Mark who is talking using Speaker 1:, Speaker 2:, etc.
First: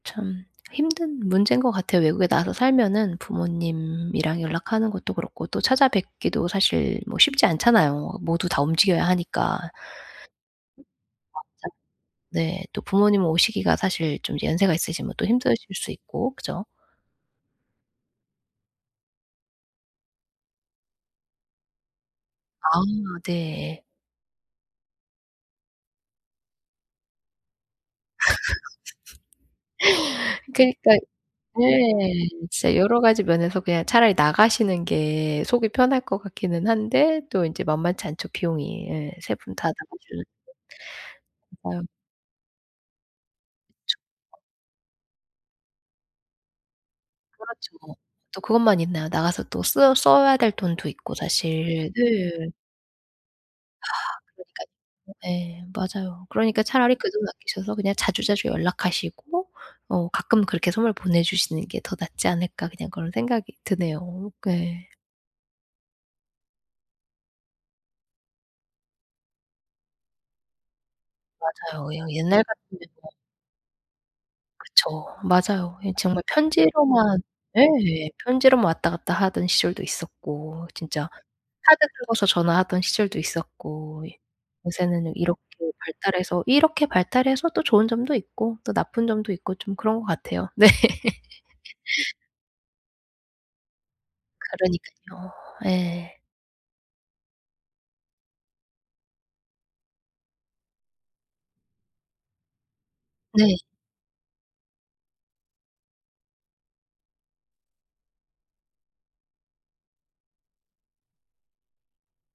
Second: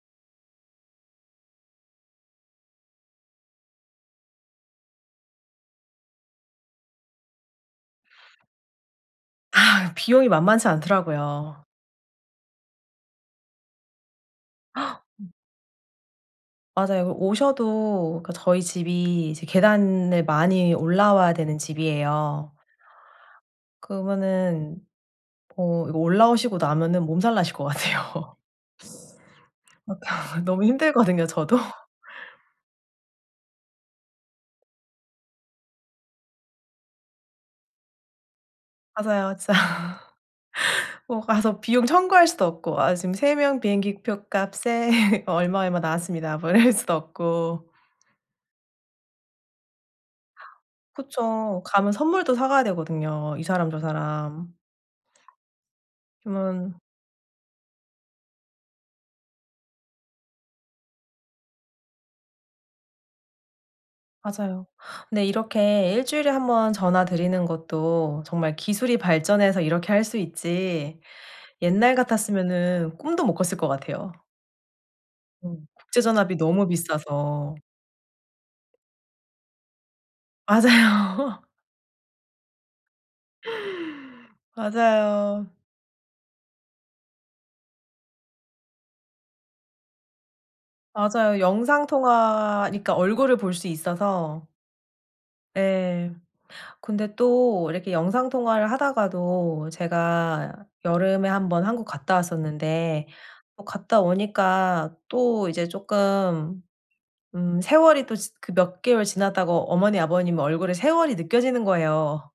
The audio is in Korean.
Speaker 1: 참 힘든 문제인 것 같아요. 외국에 나가서 살면은 부모님이랑 연락하는 것도 그렇고 또 찾아뵙기도 사실 뭐 쉽지 않잖아요. 모두 다 움직여야 하니까.
Speaker 2: 아. 비용이 만만치 않더라고요.
Speaker 1: [unintelligible] 네. 또 부모님 오시기가 사실 좀 연세가 있으시면 또 힘드실 수 있고. 그죠?
Speaker 2: 맞아요. 오셔도 그 저희 집이 이제 계단을 많이 올라와야 되는 집이에요.
Speaker 1: 아. 네.
Speaker 2: 그러면은 어 이거 올라오시고 나면은 몸살나실 것 같아요. 너무
Speaker 1: 그러니까
Speaker 2: 힘들거든요, 저도.
Speaker 1: 네. 진짜 여러가지 면에서 그냥 차라리 나가시는 게 속이 편할 것 같기는 한데 또 인제 만만치 않죠, 비용이. 예. 3
Speaker 2: 맞아요, 진짜.
Speaker 1: 분 다 나가주는
Speaker 2: 뭐 가서
Speaker 1: 어휴.
Speaker 2: 비용 청구할 수도 없고 "아. 지금 3 명 비행기 표 값에 뭐 얼마, 얼마 나왔습니다." 뭐 이럴 수도 없고.
Speaker 1: 그렇죠. 또 그것만 있나요? 나가서 또 쓰 써야 될 돈도 있고
Speaker 2: 그쵸.
Speaker 1: 사실.
Speaker 2: 가면 선물도 사
Speaker 1: 네.
Speaker 2: 가야 되거든요. 이 사람, 저 사람.
Speaker 1: 그러니까요. 예. 맞아요. 그러니까
Speaker 2: 그러면
Speaker 1: 차라리 그 돈 아끼셔서 그냥 자주자주 연락하시고. 어, '가끔 그렇게 선물 보내주시는 게 더 낫지 않을까?' 그냥 그런 생각이 드네요. 그
Speaker 2: 맞아요.
Speaker 1: 예.
Speaker 2: 근데 이렇게 1 주일에 1 번 전화 드리는 것도 정말 기술이 발전해서 이렇게 할 수 있지
Speaker 1: 맞아요.
Speaker 2: 옛날
Speaker 1: 그냥 옛날 같으면
Speaker 2: 같았으면은
Speaker 1: 뭐
Speaker 2: 꿈도 못 꿨을 것 같아요.
Speaker 1: 그쵸.
Speaker 2: 음.
Speaker 1: 맞아요. 예, 정말
Speaker 2: 국제전화비 너무
Speaker 1: 편지로만
Speaker 2: 비싸서.
Speaker 1: 예. 편지로만 왔다 갔다 하던 시절도 있었고. 진짜
Speaker 2: 맞아요.
Speaker 1: 카드 긁어서 전화하던 시절도 있었고. 예. 요새는 이렇게
Speaker 2: 맞아요.
Speaker 1: 발달해서, 이렇게 발달해서 또 좋은 점도 있고 또 나쁜 점도 있고 좀 그런 것 같아요. 네.
Speaker 2: 맞아요. 영상통화니까 얼굴을 볼 수 있어서.
Speaker 1: 그러니깐요.
Speaker 2: 예.
Speaker 1: 예.
Speaker 2: 근데 또 이렇게 영상통화를 하다가도 제가 여름에 한번 한국 갔다 왔었는데
Speaker 1: 네.
Speaker 2: 또 갔다 오니까 또 이제 쪼끔 음 세월이 또 지 그 몇 개월 지났다고 어머니, 아버님 얼굴에 세월이 느껴지는 거예요.